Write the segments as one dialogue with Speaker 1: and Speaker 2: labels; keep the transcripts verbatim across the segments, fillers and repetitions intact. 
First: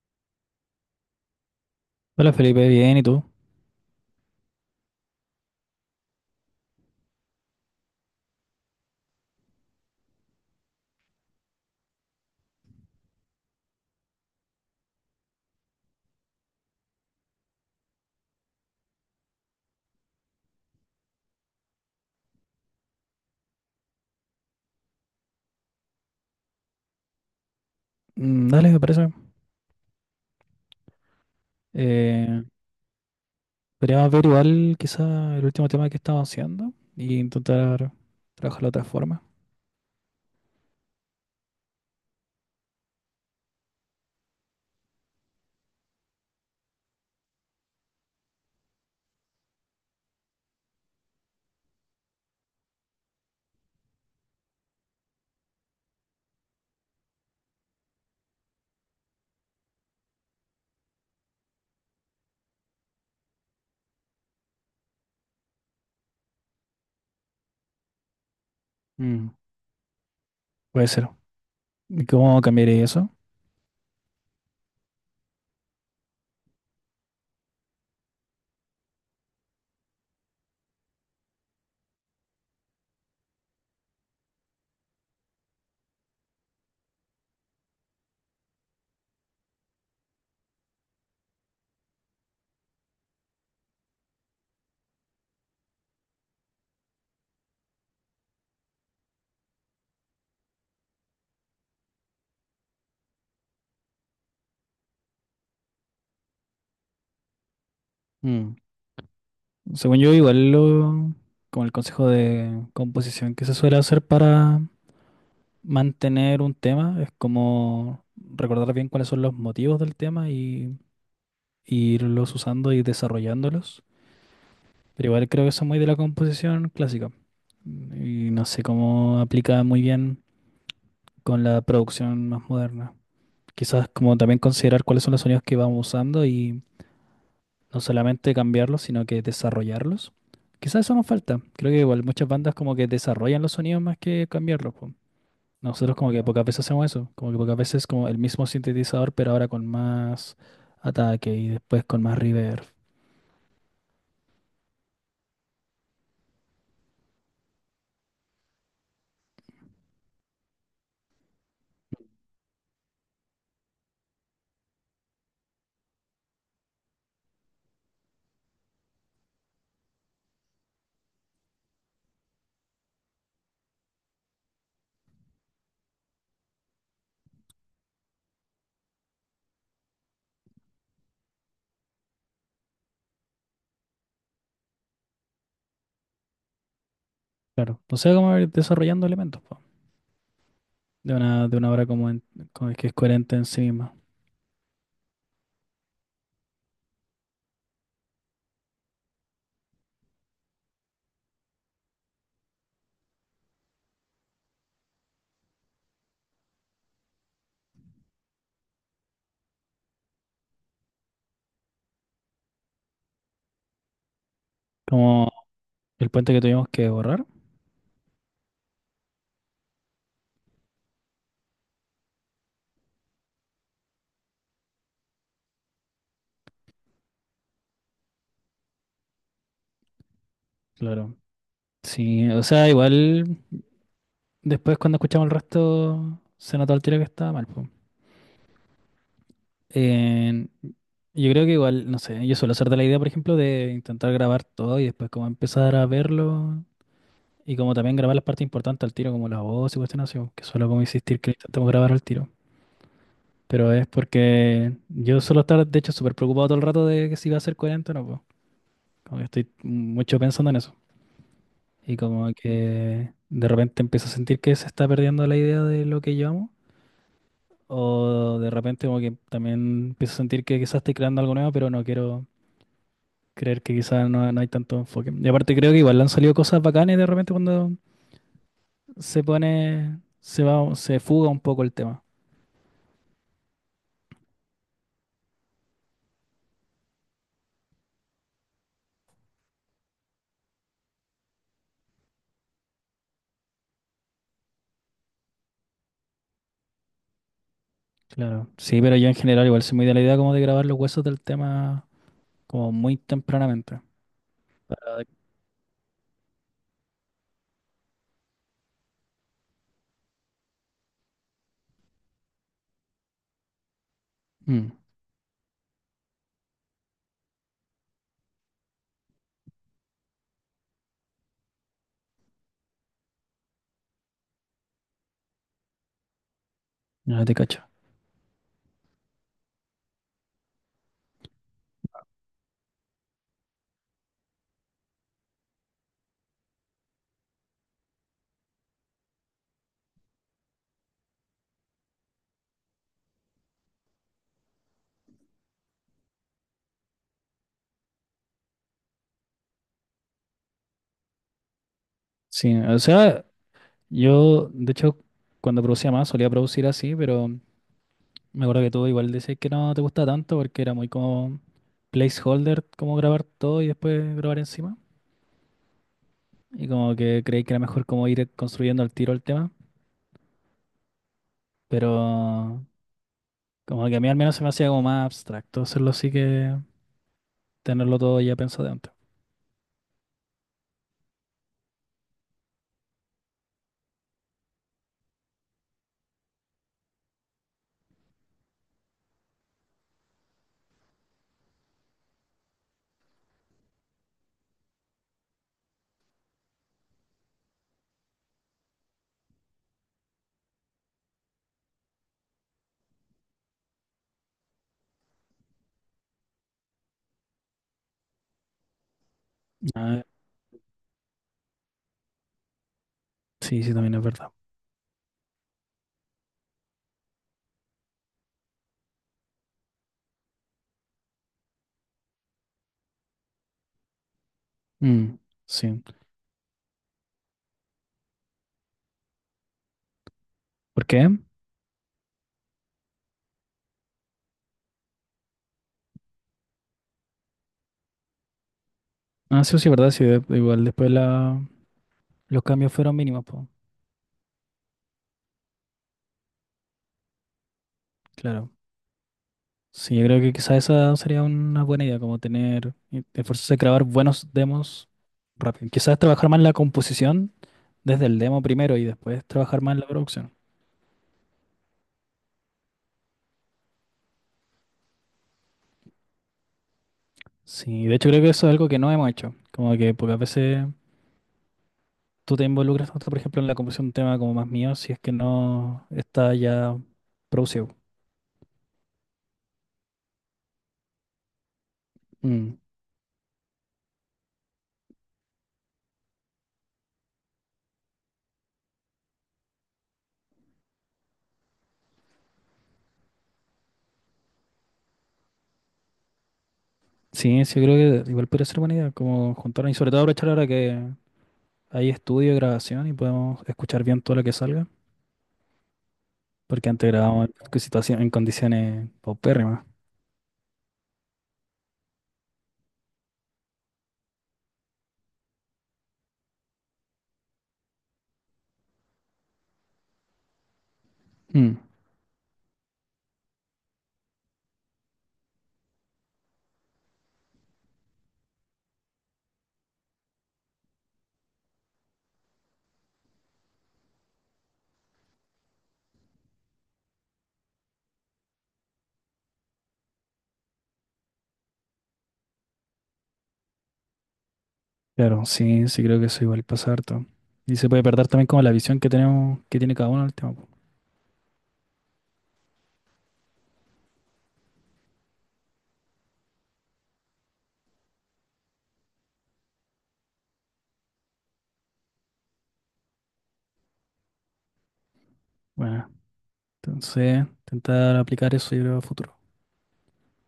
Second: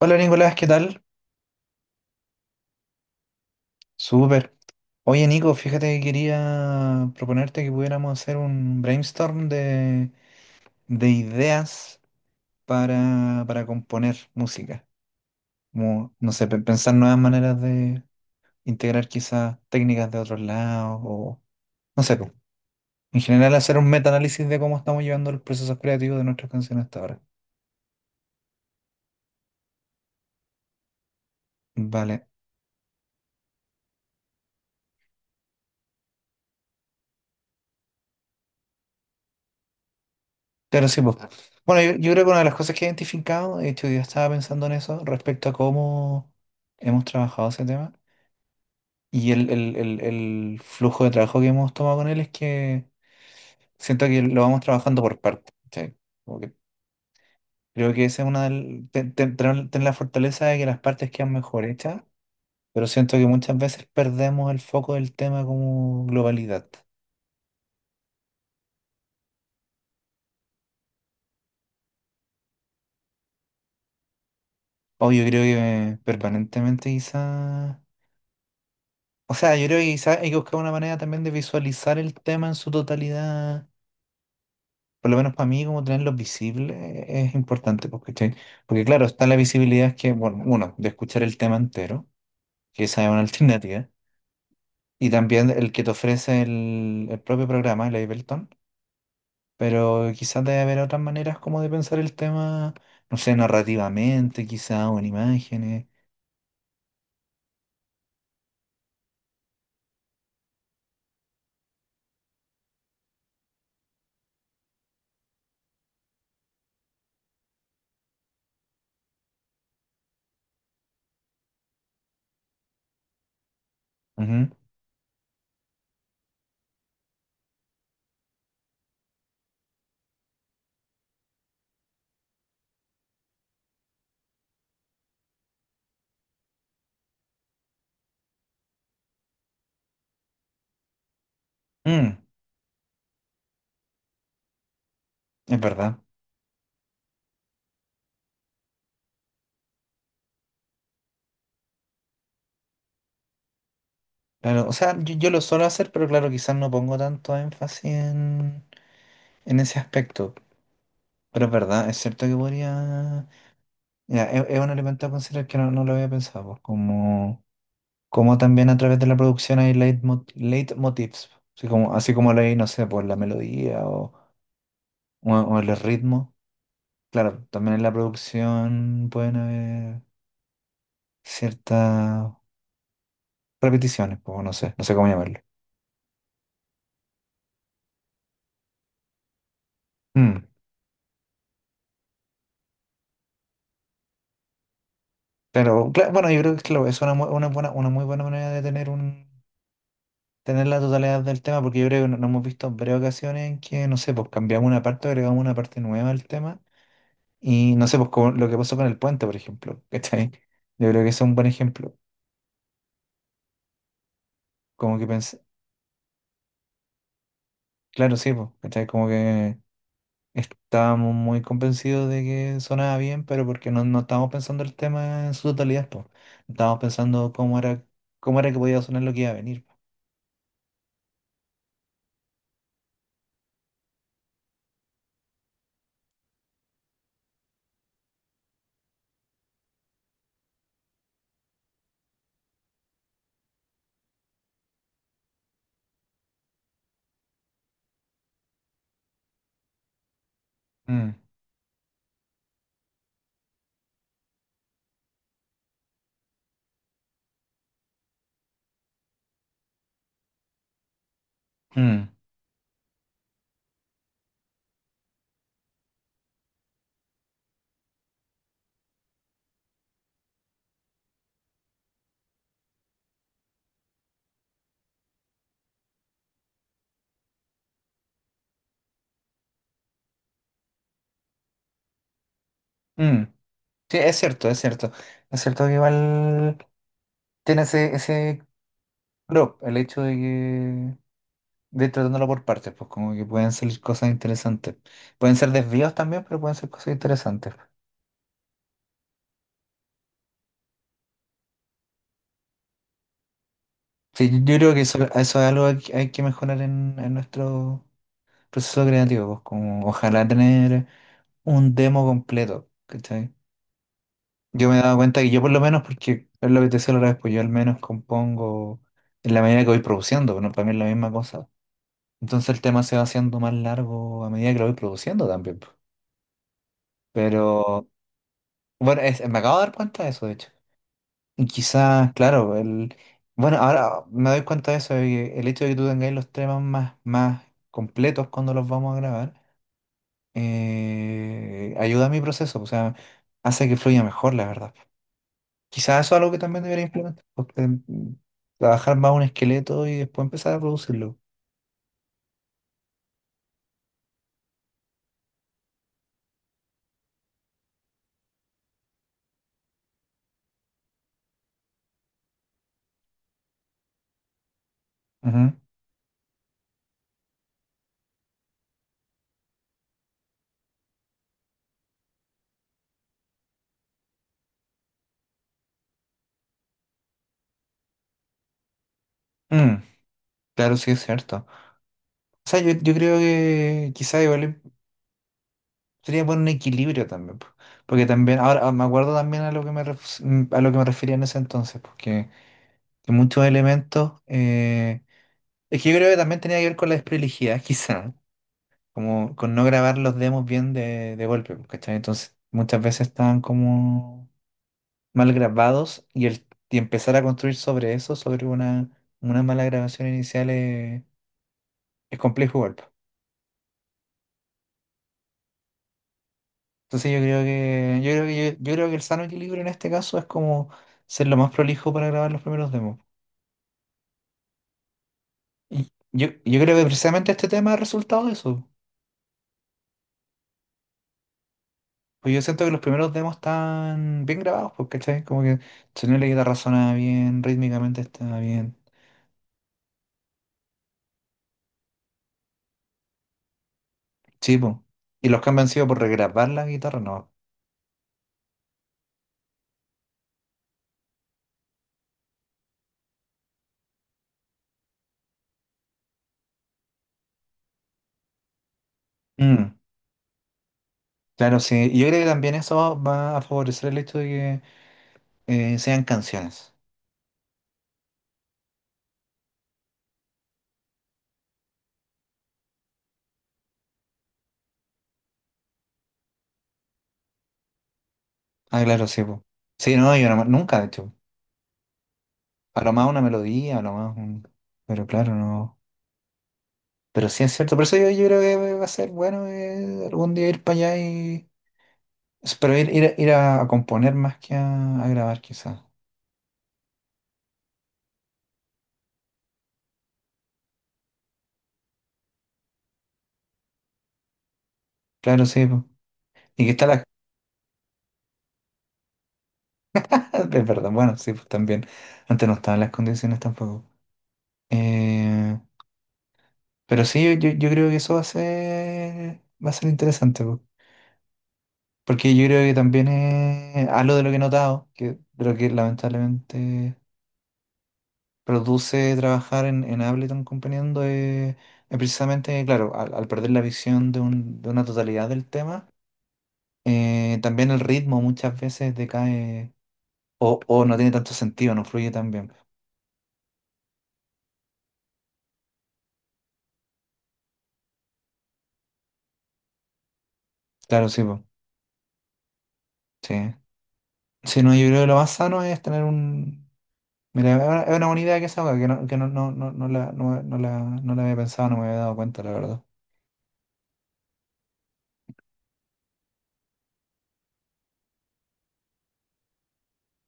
Speaker 1: Hola Nicolás, ¿qué tal?
Speaker 2: Hola Felipe, bien, ¿y tú?
Speaker 1: Súper. Oye Nico, fíjate que quería proponerte que pudiéramos hacer un brainstorm de, de ideas para, para componer música. Como, no sé, pe- pensar nuevas maneras de integrar quizás técnicas de otros lados o, no sé, pues, en general hacer un metaanálisis de cómo estamos llevando los procesos creativos de nuestras canciones hasta ahora.
Speaker 2: Mm. Dale, me parece.
Speaker 1: Vale.
Speaker 2: Eh, Podríamos ver igual quizá el último tema que estamos haciendo y intentar trabajarlo de otra forma.
Speaker 1: Claro, sí, pues. Bueno, yo, yo creo que una de las cosas que he identificado, de hecho, yo estaba pensando en eso respecto a cómo hemos trabajado ese tema. Y el, el- el- el flujo de trabajo que hemos tomado con él es que siento que lo vamos trabajando por partes. ¿Cachai? Como que creo que esa es una del- te- te- tener tener la fortaleza de que las partes quedan mejor hechas, pero siento que muchas veces perdemos el foco del tema como globalidad.
Speaker 2: Mm, Puede ser. ¿Y cómo cambiaría eso?
Speaker 1: O yo creo que permanentemente quizá. O sea, yo creo que quizá hay que buscar una manera también de visualizar el tema en su totalidad, por lo menos para mí, como tenerlos visibles es importante, pues, ¿cachai? Porque claro, está la visibilidad que, bueno, uno, de escuchar el tema entero, que esa es una alternativa, y también el que te ofrece el, el propio programa, el Ableton, pero quizás debe haber otras maneras como de pensar el tema, no sé, narrativamente, quizás, o en imágenes.
Speaker 2: Mm, Según yo, igual lo, como el consejo de composición que se suele hacer para mantener un tema es como recordar bien cuáles son los motivos del tema y, y irlos usando y desarrollándolos.
Speaker 1: Ujú.
Speaker 2: Pero igual creo que eso es muy de la composición clásica. Y no sé cómo aplica muy bien con la producción más moderna. Quizás como también considerar cuáles son los sonidos que vamos usando y no solamente cambiarlos, sino que desarrollarlos. Quizás eso nos falta. Creo que igual
Speaker 1: Mm,
Speaker 2: muchas bandas como que desarrollan los sonidos más que cambiarlos, po.
Speaker 1: es verdad.
Speaker 2: Nosotros como que pocas veces hacemos eso. Como que pocas veces como el mismo sintetizador, pero ahora con más ataque y después con más reverb.
Speaker 1: Claro, o sea, yo, yo lo suelo hacer, pero claro, quizás no pongo tanto énfasis en, en ese aspecto. Pero es verdad, es cierto que podría... Ya, es, es un elemento a considerar que no, no lo había pensado, pues, como, como también a través de la producción hay leitmo- leitmotivs, así como, así como lo hay, no sé, por la melodía o, o, o el ritmo. Claro, también en la producción pueden haber ciertas repeticiones, pues, no sé, no sé cómo llamarlo.
Speaker 2: Claro. O sea, como ir desarrollando elementos, po.
Speaker 1: Mm.
Speaker 2: De una, de una obra como, en- como que es coherente en sí misma.
Speaker 1: Pero cla- bueno, yo creo que claro, es una, mu- una buena, una muy buena manera de tener un tener la totalidad del tema, porque yo creo que no, no hemos visto varias ocasiones en que, no sé, pues cambiamos una parte, agregamos una parte nueva al tema. Y no sé, pues como lo que pasó con el puente, por ejemplo, ¿cachai? Yo creo que ese es un buen ejemplo. Como que
Speaker 2: Como
Speaker 1: pensé,
Speaker 2: el puente que tuvimos que borrar,
Speaker 1: claro, sí, pues, ¿cachai? Como que estábamos muy convencidos de que sonaba bien, pero porque no, no estábamos pensando el tema en su totalidad, pues. No estábamos pensando cómo era, cómo era que podía sonar lo que iba a venir, po.
Speaker 2: claro. Sí, o sea, igual después cuando escuchamos el resto se notó al tiro que estaba mal, po. Eh, yo creo que igual, no sé, yo suelo ser de la idea, por ejemplo, de intentar grabar todo y después como empezar a verlo y como también grabar las partes importantes al tiro, como la voz y cuestiones así, que suelo como
Speaker 1: Mm,
Speaker 2: insistir que intentamos grabar al tiro. Pero es porque yo suelo estar, de hecho, súper preocupado todo el rato de que si va a ser coherente o no, po. Como que estoy mucho pensando en eso. Y
Speaker 1: mm,
Speaker 2: como que de repente empiezo a sentir que se está perdiendo la idea de lo que yo amo. O de repente como que también empiezo a sentir que quizás estoy creando algo nuevo, pero no quiero creer que quizás no, no hay tanto enfoque. Y aparte creo que igual le han salido cosas bacanas de repente cuando se pone, se va, se fuga un poco el tema.
Speaker 1: mm. Sí, es cierto, es cierto. Es cierto que igual tiene ese, ese prop, el hecho de que de ir tratándolo por partes, pues como que pueden salir cosas interesantes. Pueden ser desvíos también, pero pueden ser cosas interesantes.
Speaker 2: Claro. Sí, pero yo en general igual soy muy de la idea como de grabar los huesos del tema como muy tempranamente.
Speaker 1: Sí, yo yo creo que eso,
Speaker 2: Ah, de-
Speaker 1: eso es algo que hay que mejorar en, en nuestro proceso creativo, pues como ojalá tener un demo completo, ¿cachai? Yo
Speaker 2: Mm,
Speaker 1: me he dado cuenta que yo por lo menos, porque es lo que te decía la otra vez, pues yo al menos compongo en la medida que voy produciendo, pero no para mí es la misma cosa. Entonces el tema se va haciendo más largo a medida que lo voy produciendo también, pues.
Speaker 2: ya te cacho.
Speaker 1: Pero bueno, es- me acabo de dar cuenta de eso, de hecho. Y quizás, claro, el, bueno, ahora me doy cuenta de eso, de que el hecho de que tú tengáis los temas más, más completos cuando los vamos a grabar, eh, ayuda a mi proceso, o sea, hace que fluya mejor, la verdad. Quizás eso es algo que también debería implementar, porque, mm, trabajar más un esqueleto y después empezar a producirlo.
Speaker 2: Sí, o sea, yo, de hecho, cuando producía más, solía producir así, pero me acuerdo que tú igual decías que no te gusta tanto porque era muy como placeholder, como grabar todo y después grabar encima.
Speaker 1: Ujú.
Speaker 2: Y como que creí que era mejor como ir construyendo al tiro el tema, pero como que a mí al menos se me hacía como más abstracto hacerlo así que tenerlo todo ya pensado de antes.
Speaker 1: Mm, claro, sí es cierto. O sea, yo, yo creo que quizás igual sería poner un equilibrio también, po. Porque también, ahora ah, me acuerdo también a lo que me, ref- mm, a lo que me refería en ese entonces, porque... que muchos elementos. Eh, es que yo creo que también tenía que ver con la desprolijidad, quizá, como con no grabar los demos bien de, de golpe, pues, ¿cachai? Entonces, muchas veces estaban como mal grabados y, el, y empezar a construir sobre eso, sobre una, una mala
Speaker 2: Ah,
Speaker 1: grabación inicial, eh, es complejo igual, pues.
Speaker 2: sí, sí, también es verdad.
Speaker 1: Entonces, yo creo que, yo creo que, yo, yo creo que el sano equilibrio en este caso es como ser lo más prolijo para grabar los primeros demos.
Speaker 2: Mm, sí.
Speaker 1: Y yo, yo creo que precisamente este tema ha resultado de eso.
Speaker 2: ¿Por qué?
Speaker 1: Pues yo siento que los primeros demos están bien grabados, pues, ¿cachai? Como que el sonido la guitarra suena bien, rítmicamente está bien.
Speaker 2: Ah, sí, sí, es verdad, sí, de- igual después la, los cambios fueron mínimos, pues,
Speaker 1: Sí, pues. Y los cambios han sido por regrabar la guitarra, no.
Speaker 2: claro. Sí, yo creo que quizá esa sería una buena idea, como tener, eh, esforzarse a grabar buenos demos rápido. Quizás trabajar más la composición desde el demo primero y después trabajar más
Speaker 1: Mm,
Speaker 2: en la producción.
Speaker 1: claro, sí. Y yo creo que también eso va a favorecer el hecho de que eh, sean canciones.
Speaker 2: Sí, de hecho creo que eso es algo que no hemos hecho, como que pocas veces tú te involucras tanto, por ejemplo, en la composición de un tema como más mío, si es que no está ya producido.
Speaker 1: Ah, claro, sí, pues. Sí, no, yo no- nunca, de hecho.
Speaker 2: Mm.
Speaker 1: A lo más una melodía, a lo más un... Pero claro, no. Pero sí es cierto. Por eso yo, yo creo que va a ser bueno eh, algún día ir para allá y... Pero ir, ir, a- ir a componer más que a, a grabar, quizás.
Speaker 2: Sí, sí, yo creo que igual podría ser buena idea, como juntarnos y sobre todo aprovechar ahora que hay estudio y grabación y podemos escuchar bien todo lo que salga.
Speaker 1: Claro, sí, po. Y
Speaker 2: Porque
Speaker 1: que está
Speaker 2: antes
Speaker 1: la...
Speaker 2: grabábamos en situación, en condiciones paupérrimas.
Speaker 1: Es verdad, bueno, sí, pues también. Antes no estaban las condiciones tampoco. Eh, pero sí, yo, yo- yo creo que eso va a ser, va a ser interesante, po.
Speaker 2: Mm.
Speaker 1: Porque yo creo que también es algo de lo que he notado, que, de lo que lamentablemente produce trabajar en, en Ableton componiendo, eh, es precisamente, claro, al, al perder la visión de, un- de una totalidad del tema, eh, también el ritmo muchas veces decae o, o no tiene tanto sentido, no fluye tan bien.
Speaker 2: Claro, sí, sí creo que eso igual pasa harto. Y se puede perder también como la visión que tenemos, que tiene cada uno del tema, po.
Speaker 1: Claro, sí, po. Sí. Sí, no, yo creo que lo más sano es tener un... Mira, es una, es una buena idea que esa, que no, que no, no, no, no la, no, no la, no la había pensado, no me había dado cuenta, la verdad.
Speaker 2: Bueno, entonces, intentar aplicar eso yo creo a futuro.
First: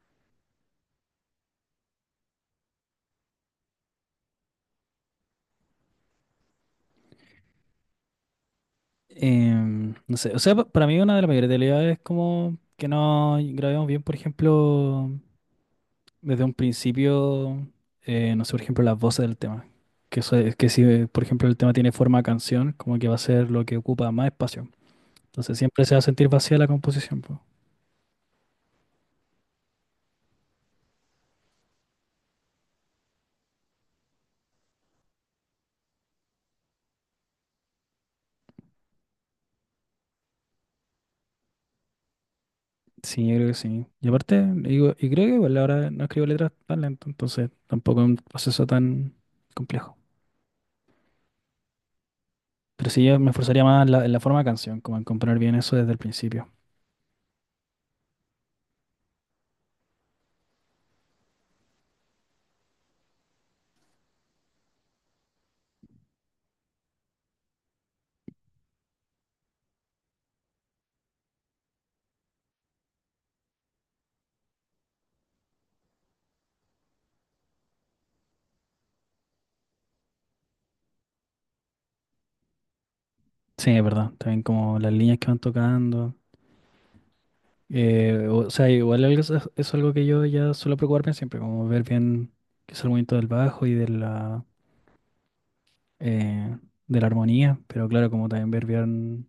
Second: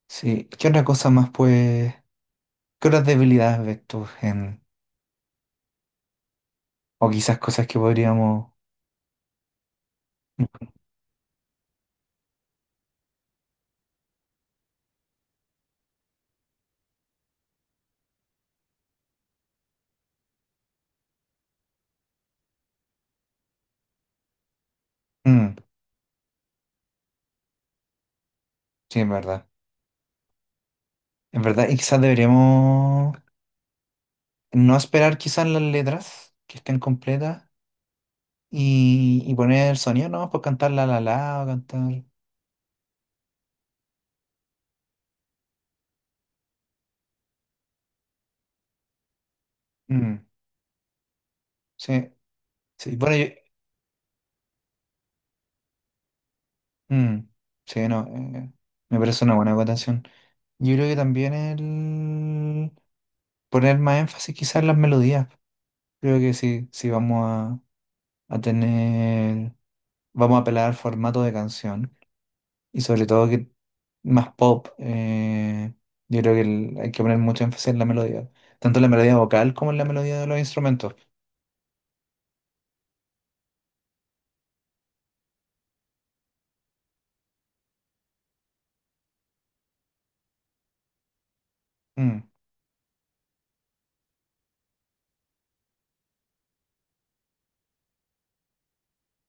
Speaker 1: Sí, ¿qué otra cosa más, pues? ¿Qué otras debilidades ves tú en... o quizás cosas que podríamos...?
Speaker 2: Em, no sé, o sea, pa- para mí una de las mayores debilidades es como que no grabemos bien, por ejemplo, desde un principio, eh, no sé, por ejemplo, las voces del tema. Que eso es que si, eh, por ejemplo, el tema tiene forma de canción, como que va a ser lo que ocupa más espacio.
Speaker 1: Mm,
Speaker 2: Entonces siempre se va a sentir vacía la composición, pues.
Speaker 1: sí, en verdad. En verdad, y quizás deberíamos no esperar quizás las letras que estén completas y, y poner el sonido, ¿no? Por cantar la la la o cantar...
Speaker 2: Sí, yo creo que sí. Y aparte, digo, y creo que igual ahora no escribo letras tan lento, entonces tampoco es un proceso tan complejo.
Speaker 1: Mm, sí,
Speaker 2: Pero
Speaker 1: sí.
Speaker 2: sí,
Speaker 1: Bueno,
Speaker 2: yo me
Speaker 1: yo,
Speaker 2: esforzaría más en la, en la forma de canción, como en componer bien eso desde el principio.
Speaker 1: mm, sí, no, eh, me parece una buena acotación. Yo creo que también el poner más énfasis quizás en las melodías. Creo que sí, sí vamos a, a tener, vamos a apelar al formato de canción y sobre todo que más pop. Eh, yo creo que el- hay que poner mucho énfasis en la melodía, tanto en la melodía vocal como en la melodía de los instrumentos.
Speaker 2: Sí, es verdad. También como las líneas que van tocando. Eh, o, sea, igual algo es, es algo que yo ya suelo preocuparme siempre, como ver
Speaker 1: Mm,
Speaker 2: bien qué es el movimiento del bajo y de la, eh, de la armonía. Pero claro, como también ver bien,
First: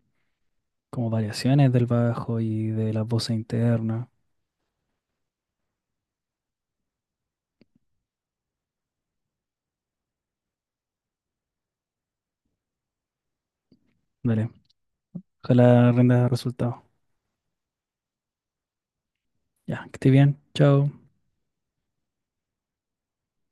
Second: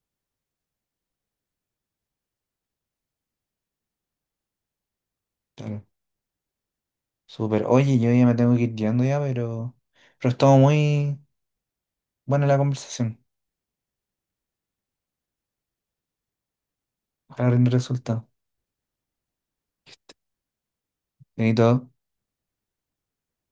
Speaker 2: como variaciones del bajo y de la voz interna.
Speaker 1: claro, súper. Oye, yo ya me tengo que ir yendo ya, pero, pero estuvo muy buena la conversación.
Speaker 2: Dale, ojalá rinda resultado.
Speaker 1: Ojalá rinde resultado.
Speaker 2: Ya, que esté bien, chao.
Speaker 1: Bien, ¿todo?